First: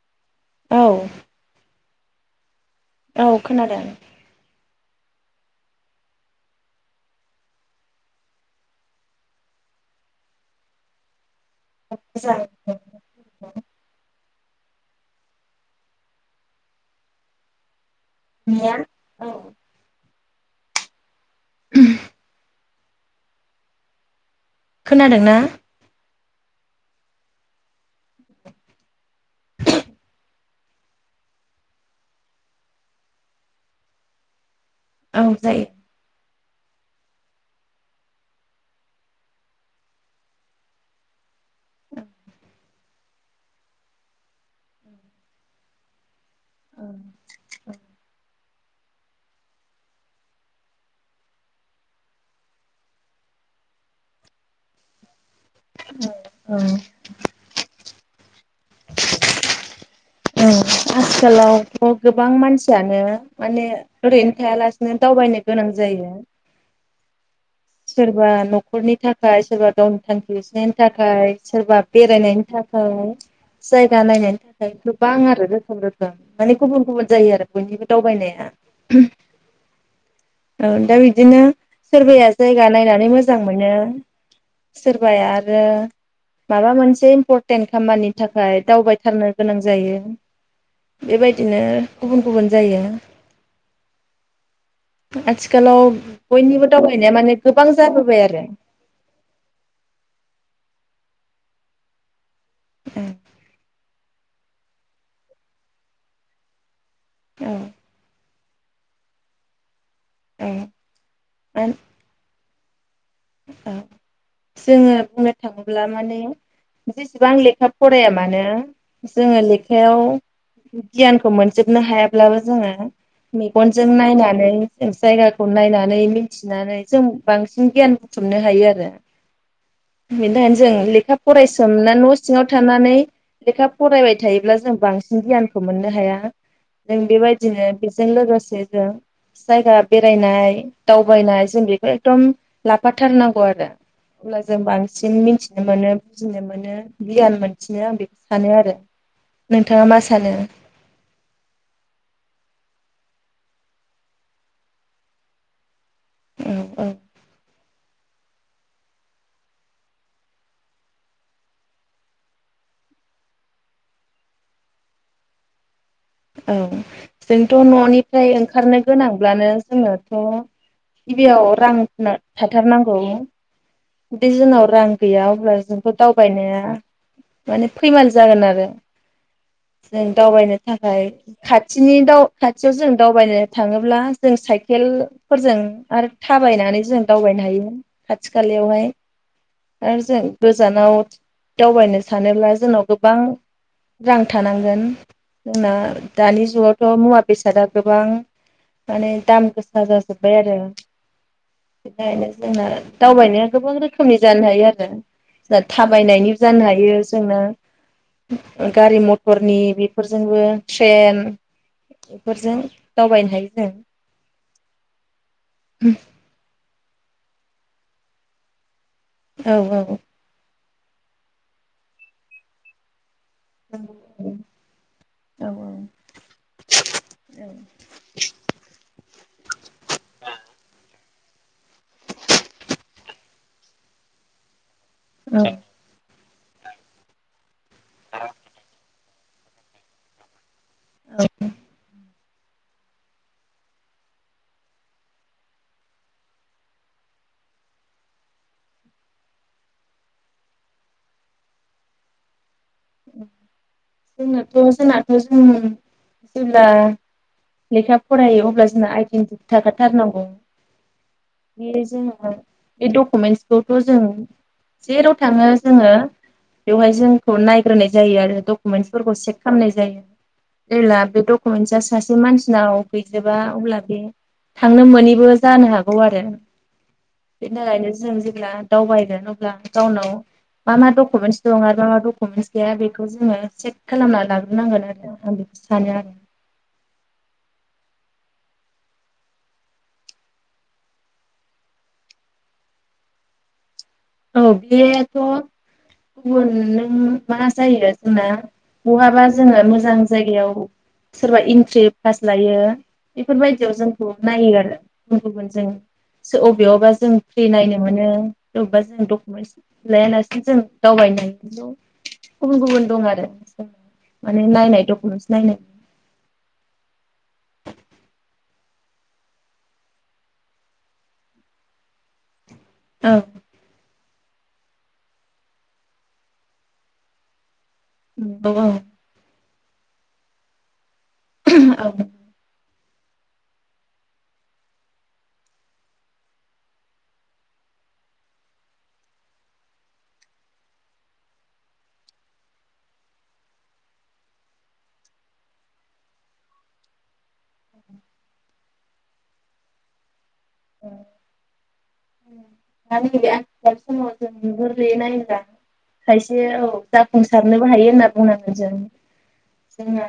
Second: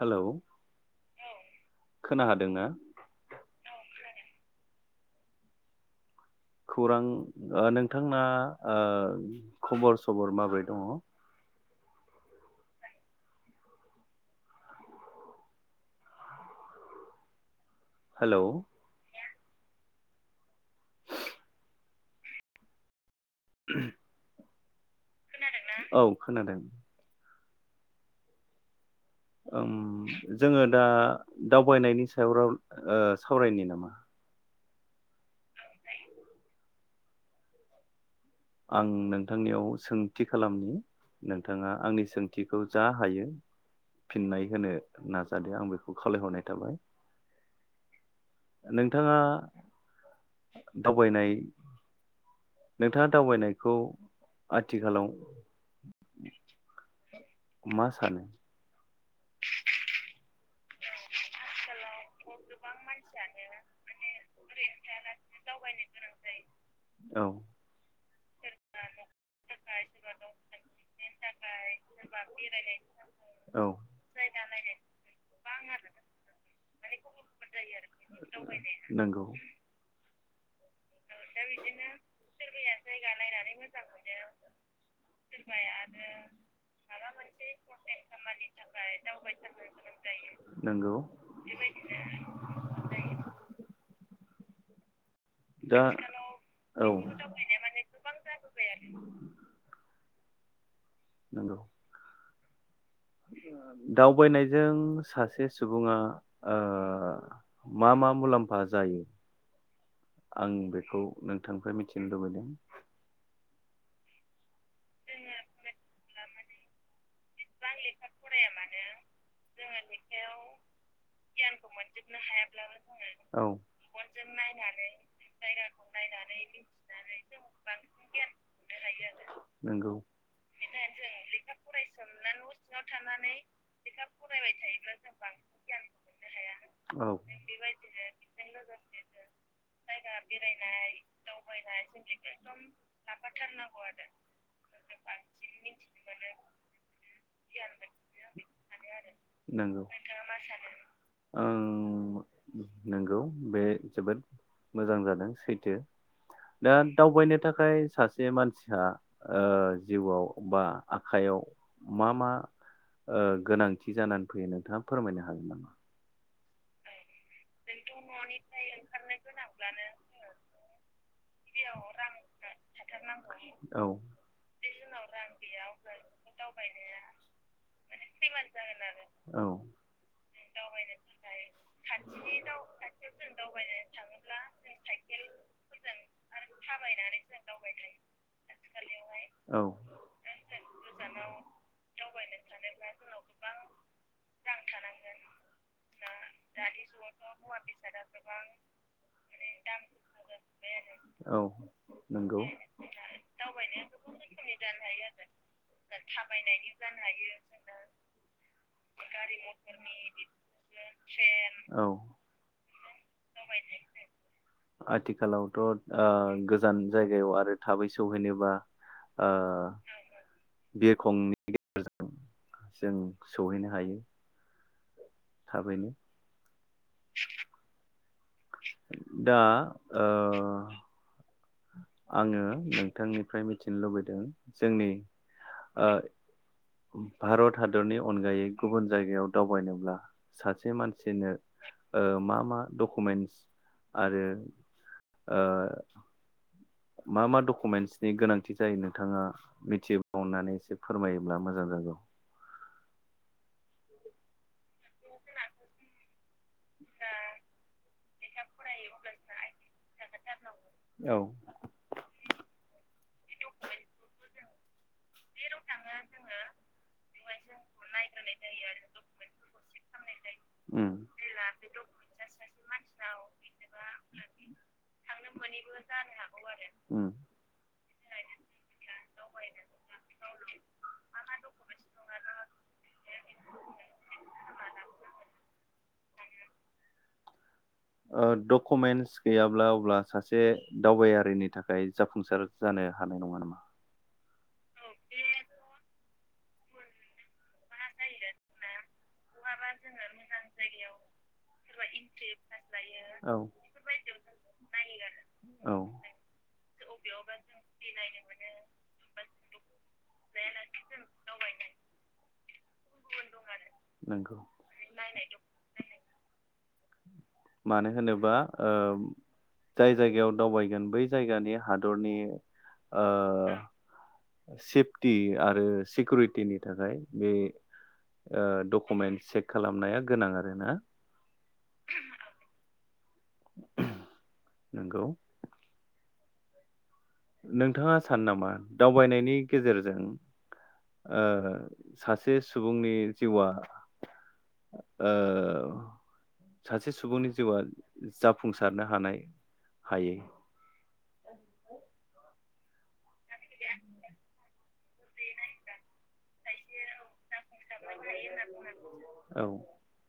हेल' औ खोन हादोंना औ खोनादों खौरां नोंथांना खबर सबर माब्रै दङ [unintelligible] हेल' औ [unintelligible] खोनादों ना खोनादों ओम जोङो दा दावबायनायनि सायाव राव ओ सावरायनि नामा? औ जायो। आं नोंथांनियाव सोंथि खालामनि नोंथाङा आंनि सोंथिखौ जा हायो फिननाय होनो नाजादो आं बेखौ खावलायहरनाय थाबाय औ नोंथाङा दावबायनाय नोंथाङा दावबायनायखौ आथिखालाव औ। मा सानो? आथिखालावथ' गोबां मानसि फोरानो माने ओरैनो थायालासिनो दावबायनो गोनां जायो। औ सोरबा न'खरनि थाखाय सोरबा गावनि थांखि होसोनायनि थाखाय सोरबा बेरायनायनि थाखाय औ जायगा नायनायनि थाखाय गोबां आरो। मानि गुबुन गुबुन जायो आरो बयनिबो दावबायनाया। नंगौ औ। दा बिदिनो सोरबाया जायगा नायनानै मोजां मोनो सोरबाया आरो माबा मोनसे इम्परटेन्ट खामानिनि थाखाय दावबायथारनो गोनां जायो। नंगौ बेबायदिनो गुबुन गुबुन जायो। आथिखालाव दा बयनिबो औ दावबायनाया माने गोबां जाबोबाय आरो। नंगौ। दाव बायनायजों सासे सुबुङा ओ औ मा मा मुलाम्फा फा जायो? औ आं बेखौ नोंथांनिफ्राय मिथिनो लुबैदों औ। जोङो बुंनो थाङोब्ला माने [inaudible] बिसेबां लेखा फराया मानो जोङो लेखायाव गियानखौ मोनजोबनो हायाब्लाबो जोङो औ मेगनजों नायनानै जायगाखौ नायनानै मिथिनानै जों बांसिन गियान थुमनो हायो आरो नंगौ बेनि थाखायनो जों लेखा फरायसोमनानल' सिङाव थानानै लेखा फरायबाय थायोब्ला जों बांसिन गियानखौ मोननो हाया जों औ बेबायदिनो बेजों लोगोसे जों जायगा बेरायनाय दावबायनाय जों बेखौ एकदम ला फाथारनांगौ आरो अब्ला जों बांसिन मिनथिनो मोनो बुजिनो मोनो। गियान मोनफिनो आं बेखौ सानो आरो नोंथाङा नंगौ मा सानो? नोंगौ बे जोबोद मोजां जादों सैथो। औ दा औ दावबायनो थाखाय सा से मानसिया ओ जिउआव बा आखाइयाव मा मा ओ गोनांथि जानानै फैयो नोंथाङा फोरमायनो हागोन नामा? औ। जोंथ' न'निफ्राय ओंखारनो गोनांब्लानो जोंनोथ' गिबियाव रां ना थाथारनांगौ औ जुदि जोंनाव रां गैया अब्ला जोंथ' दावबायनाया माने फैमाल जागोन आरो औ जों दावबायनो। थाखाय खाथिनि। दाव खाथियाव जों दावबायनो थाङोब्ला जों साइकेलफोरजों आरो थाबायनानै जों दावबायनो हायो खाथि खालायावहाय औ आरो जों गोजानाव दावबायनो सानोब्ला जोंनाव गोबां रां थानांगोन। जोंना दानि जुगावथ'। मुवा बेसादा गोबां माने दाम गोसा जाजोबबाय आरो औ नंगौ जोंना दावबायनाया गोबां रोखोमनि जानो हायो आरो थाबायनायनि जानो हायो जोंनो गारि मथरनि बे फोरजोंबो ट्रेन। औ बेफोरजों दावबायनो हायो जों आथिखालावथ' ओ गोजान जायगायाव आरो थाबै सौहैनोबा। ओ। औ बिरखंनि गेजेरजों जों। सौहैनो हायो। औ थाबैनो। [inaudible] दा। ओ। आङो नोंथांनिफ्राय मिथिनो लुबैदों। जोंनि औ ओ। भारत। हादरनि अनगायै गुबुन। जायगायाव दावबायनोब्ला सा से औ मानसिनो ओ मा मा डकुमेन्स आरो ओ मा मा डकुमेन्टसनि गोनांथि जायो नोंथाङा मिथियोबा अननानै एसे फोरमायोब्ला मोजां जागौ। जोंनाथ' जोंनाथ' जों जेब्ला लेखा फरायो अब्ला जोंना आइडेन्टि थाखाथारनांगौ। औ बे जों बे डकुमेन्टसखौथ' जों जेराव थाङो जोङो बेवहाय जोंखौ नाय ग्रोनाय जायो आरो [unintelligible] डकुमेन्टसफोरखौ चेक खालामनाय जायो उम जेब्ला बे डकुमेन्टस सासे मानसिनाव गैजोबा अब्ला बे थांनो मोनिबो जानो हागौ आरो उम बेनि थाखायनो जों जेब्ला दावबायगोन अब्ला गावनाव मा मा डकुमेन्टस दं आरो मा मा डकुमेन्टस गैया बे खौ जोङो चेक खालामना लाग्रोनांगोन आरो आं बेखौ सानो आरो। डकुमेन्टस गैयाब्ला अब्ला सासे दावबायारिनि थाखाय जाफुंसार जानो हानाय नङा नामा? औ बेथ' गुबुन नों मा जायो जोंना। बहाबा जोङो मोजां जायगायाव सोरबा एन्ट्रि पास लायो औ बेफोरबायदियाव जोंखौ नायो आरो गुबुन गुबुन औ जों बबेयावबा जों फ्रि नायनो मोनो बबेबा डकुमेन्ट्स लायालासिनो जों दावबायनायल' गुबुन गुबुन दं आरो नंगौ माने नायनाय डकुमेन्टस नायनाय मानो होनोबा ओ जाय जायगायाव दावबायगोन बै जायगानि हादरनि ओ औ सेफटि आरो सिकिउरिटिनि थाखाय बे ओ डकुमेन्ट चेक खालामनाया गोनां आरोना। औ। नोंगौ। नोंथाङा सानो नामा दावबायनायनि गेजेरजों ओ सासे सुबुंनि जिउआ ओ सासे सुबुंनि जिउआ जाफुंसारनो हानाय हायो? [inaudible] [inaudible] दानि मुगाया सब समय जों नुहुरो रैयै नायाबा खायसे औ जाफुंसारनोबो हायो होनना बुंनांगोन जों। औ जोङो।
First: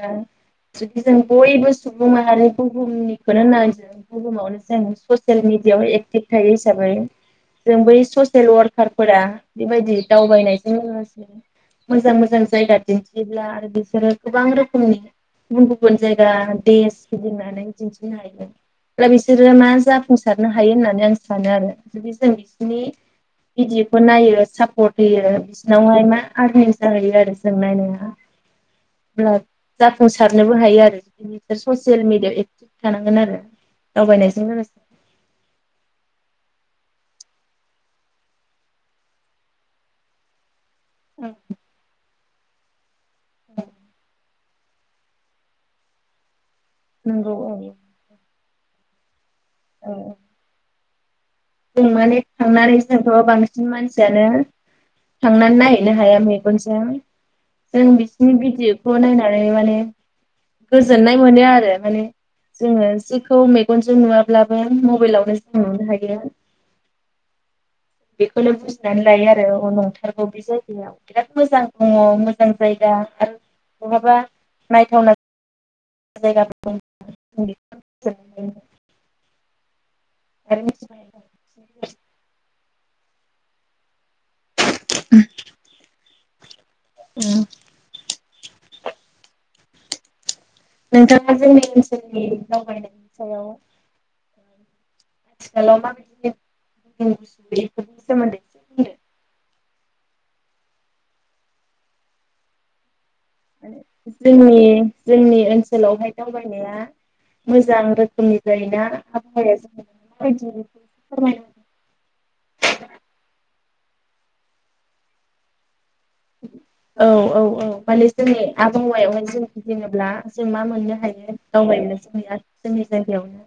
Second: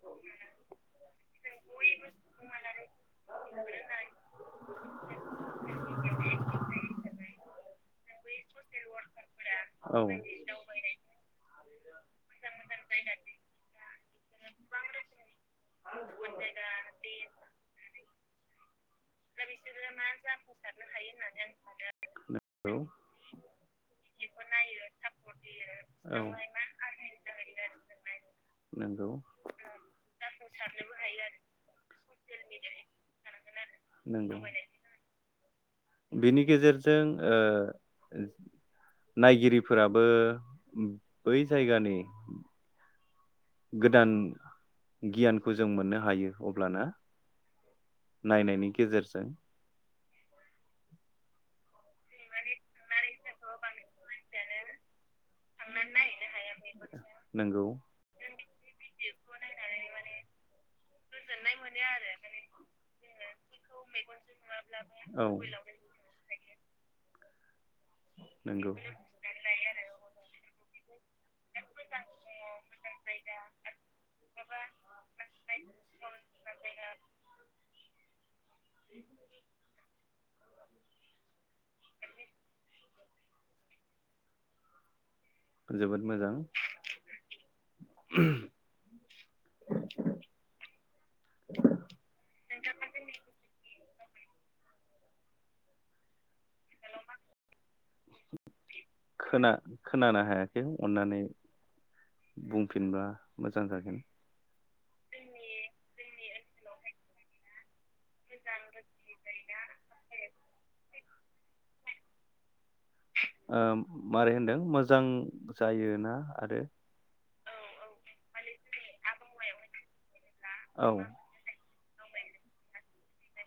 जदि जों बयबो सुबुं माहारि बुहुमनिखौनो होननाय बुहुमावनो जों ससियेल मिडियायाव एक्टिभ थायो हिसा जों बै ससियेल वार्क कारफोरा बेबायदि औ दावबायनायजों लोगोसेनो मोजां मोजां जायगा दिन्थियोब्ला आरो बिसोरो गोबां रोखोमनि गुबुन गुबुन जायगा देश गिदिंनानै दिन्थिनो हायो अब्ला बिसोरो मा जाफुंसारनो हायो होननानै आं सानो आरो जुदि जों नंगौ बिसोरनि भिडिअ'खौ नायो सापर्ट होयो बिसोरनावहाय मा औ आर्निं जाहैयो आरो जों नायनाया नंगौ अब्ला जाफुंसारनायाव हायो आरो इनिफ्राय ससियेल मिडिया एक्टिभ थानांगोन आरो दावबायनायजों लोगोसे। बिनि गेजेरजों ओ नायगिरिफोराबो बै जायगानि गोदान गियानखौ जों मोननो हायो। अब्लाना नंगौ औ। नायनायनि गेजेरजों औ। जों माने थांनानै जों थ' बांसिन मानसियानो थांनानै नायहैनो हाया मेगनजों नंगौ जों बिसिनि भिडिअ'खौ नायनानै माने गोजोननाय मोनो आरो माने जोङो जिखौ मेगनजों नुवाब्लाबो औ मबाइलावनो जों नुनो हायो। बेखौनो नंगौ बुजिनानै लायो आरो अ नंथारगौ बे जाय [unintelligible] मोजां दङ मोजां जायगा आरो बहाबा नायथावना जायगा [unintelligible] [unintelligible] जोबोद मोजां। [unintelligible] नोंथाङा जोंनि ओनसोलनि दावबायनायनि सायाव [unintelligible] [unintelligible] सोमोनदै एसे बुंदों। खोना खोनानो हायाखै अन्नानै बुंफिनबा मोजां जागोन जोंनि -जोंनि ओनसोलावहाय दावबायनाया मोजां रोखोम रोखोमनि जायोना [unintelligible] फोरमाय मारै होनदों मोजां जायो। ना आरो औ औ औ माने जोंनि आबहायावहाय जों जेनेब्ला जों मा औ मोननो हायो [unintelligible] [unintelligible]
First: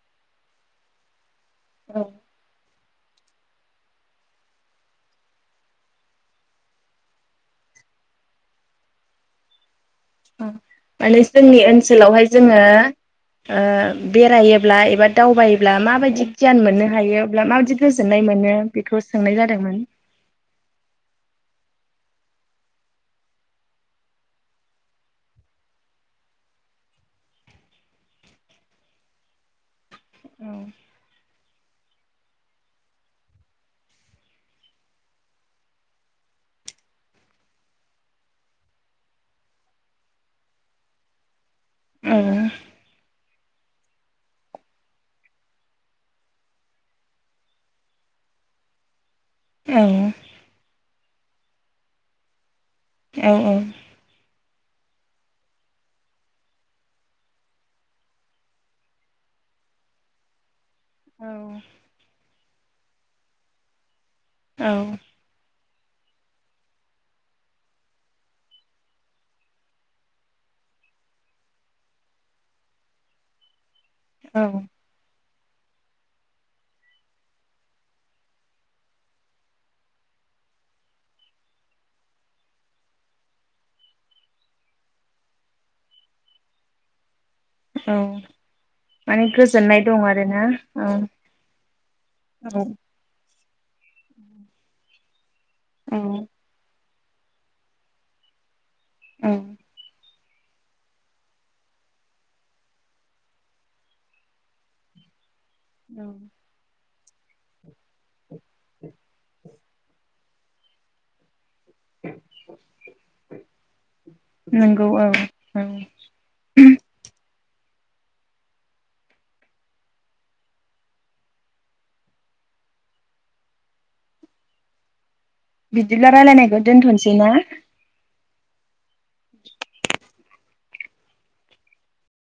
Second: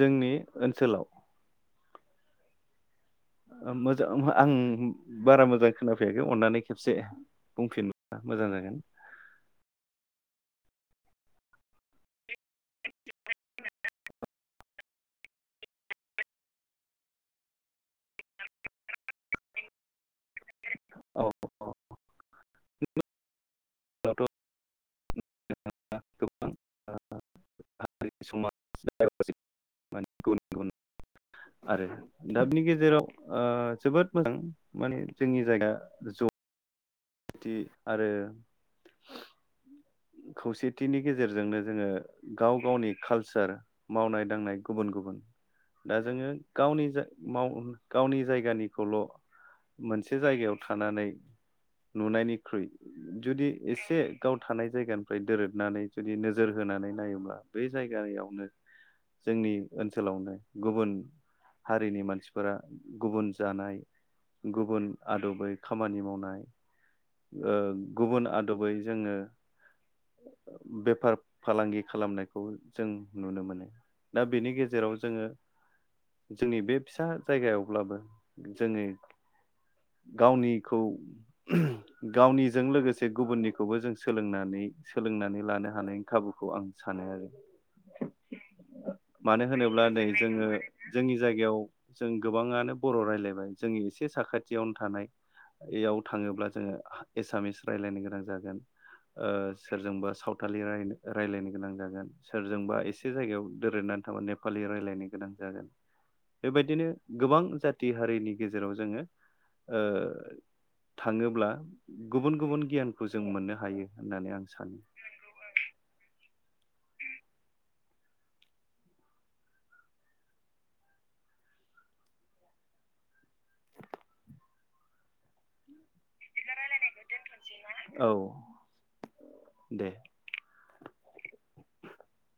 जोंनि ओनसोलाव औ। मोजां आं बारा मोजां खोनाफैयाखै अननानै खेबसे बुंफिनबा मोजां जागोन। माने जोंनि ओनसोलावहाय जोङो ओ बेरायोब्ला एबा दावबायोब्ला माबायदि गियान मोननो हायो अब्ला माबायदि गोजोननाय मोनो बेखौ सोंनाय जादोंमोन। औ [unintelligible] [unintelligible] माने गुबुन औ गुबुन आरो दाबनि गेजेराव ओ जोबोद मोजां माने जोंनि जायगा ज' आरो खौसेथिनि गेजेरजोंनो जोङो औ गाव गावनि कालसार मावनाय दांनाय गुबुन गुबुन दा जोङो गावनि-गाव गावनि जायगानिखौल' औ मोनसे जायगायाव थानानै नुनायनिख्रुइ जुदि एसे गाव थानाय जायगानिफ्राय दोरोदनानै जुदि नोजोर होनानै नायोब्ला बे जायगायावनो जोंनि ओनसोलावनो गुबुन हारिनि मानसि फोरा गुबुन जानाय औ गुबुन आदबै खामानि मावनाय ओ गुबुन आदबै जोङो बेफार फालांगि खालामनायखौ जों नुनो मोनो। दा औ बेनि गेजेराव जोङो जोंनि बे फिसा जायगायावब्लाबो जोङो गावनिखौ गावनिजों लोगोसे गुबुननिखौबो जों सोलोंनानै सोलोंनानै लानो हानायनि खाबुखौ आं सानो औ आरो माने मानो गोजोननाय होनोब्ला दं नै आरोना जोङो औ जोंनि जायगायाव जों औ गोबाङानो बर' रायलायबाय जोंनि एसे साखाथियावनो थानाय। ए आव औ थाङोब्ला जोङो हा एसामिस रायलायनो गोनां जागोन। ओ औ सोरजोंबा सावथ थालि रायनो रायलायनो गोनां जागोन सोरजोंबा एसे जायगायाव दोरोदनानै थाबा नेपालि रायलायनो गोनां। जागोन बेबायदिनो गोबां जाथि हारिनि गेजेराव जोङो ओ थाङोब्ला गुबुन गुबुन गियानखौ जों मोननो हायो होननानै आं सानो। नंगौ औ औ बिदिब्ला रायलायनायखौ दोन्थ'सै ना। औ दे।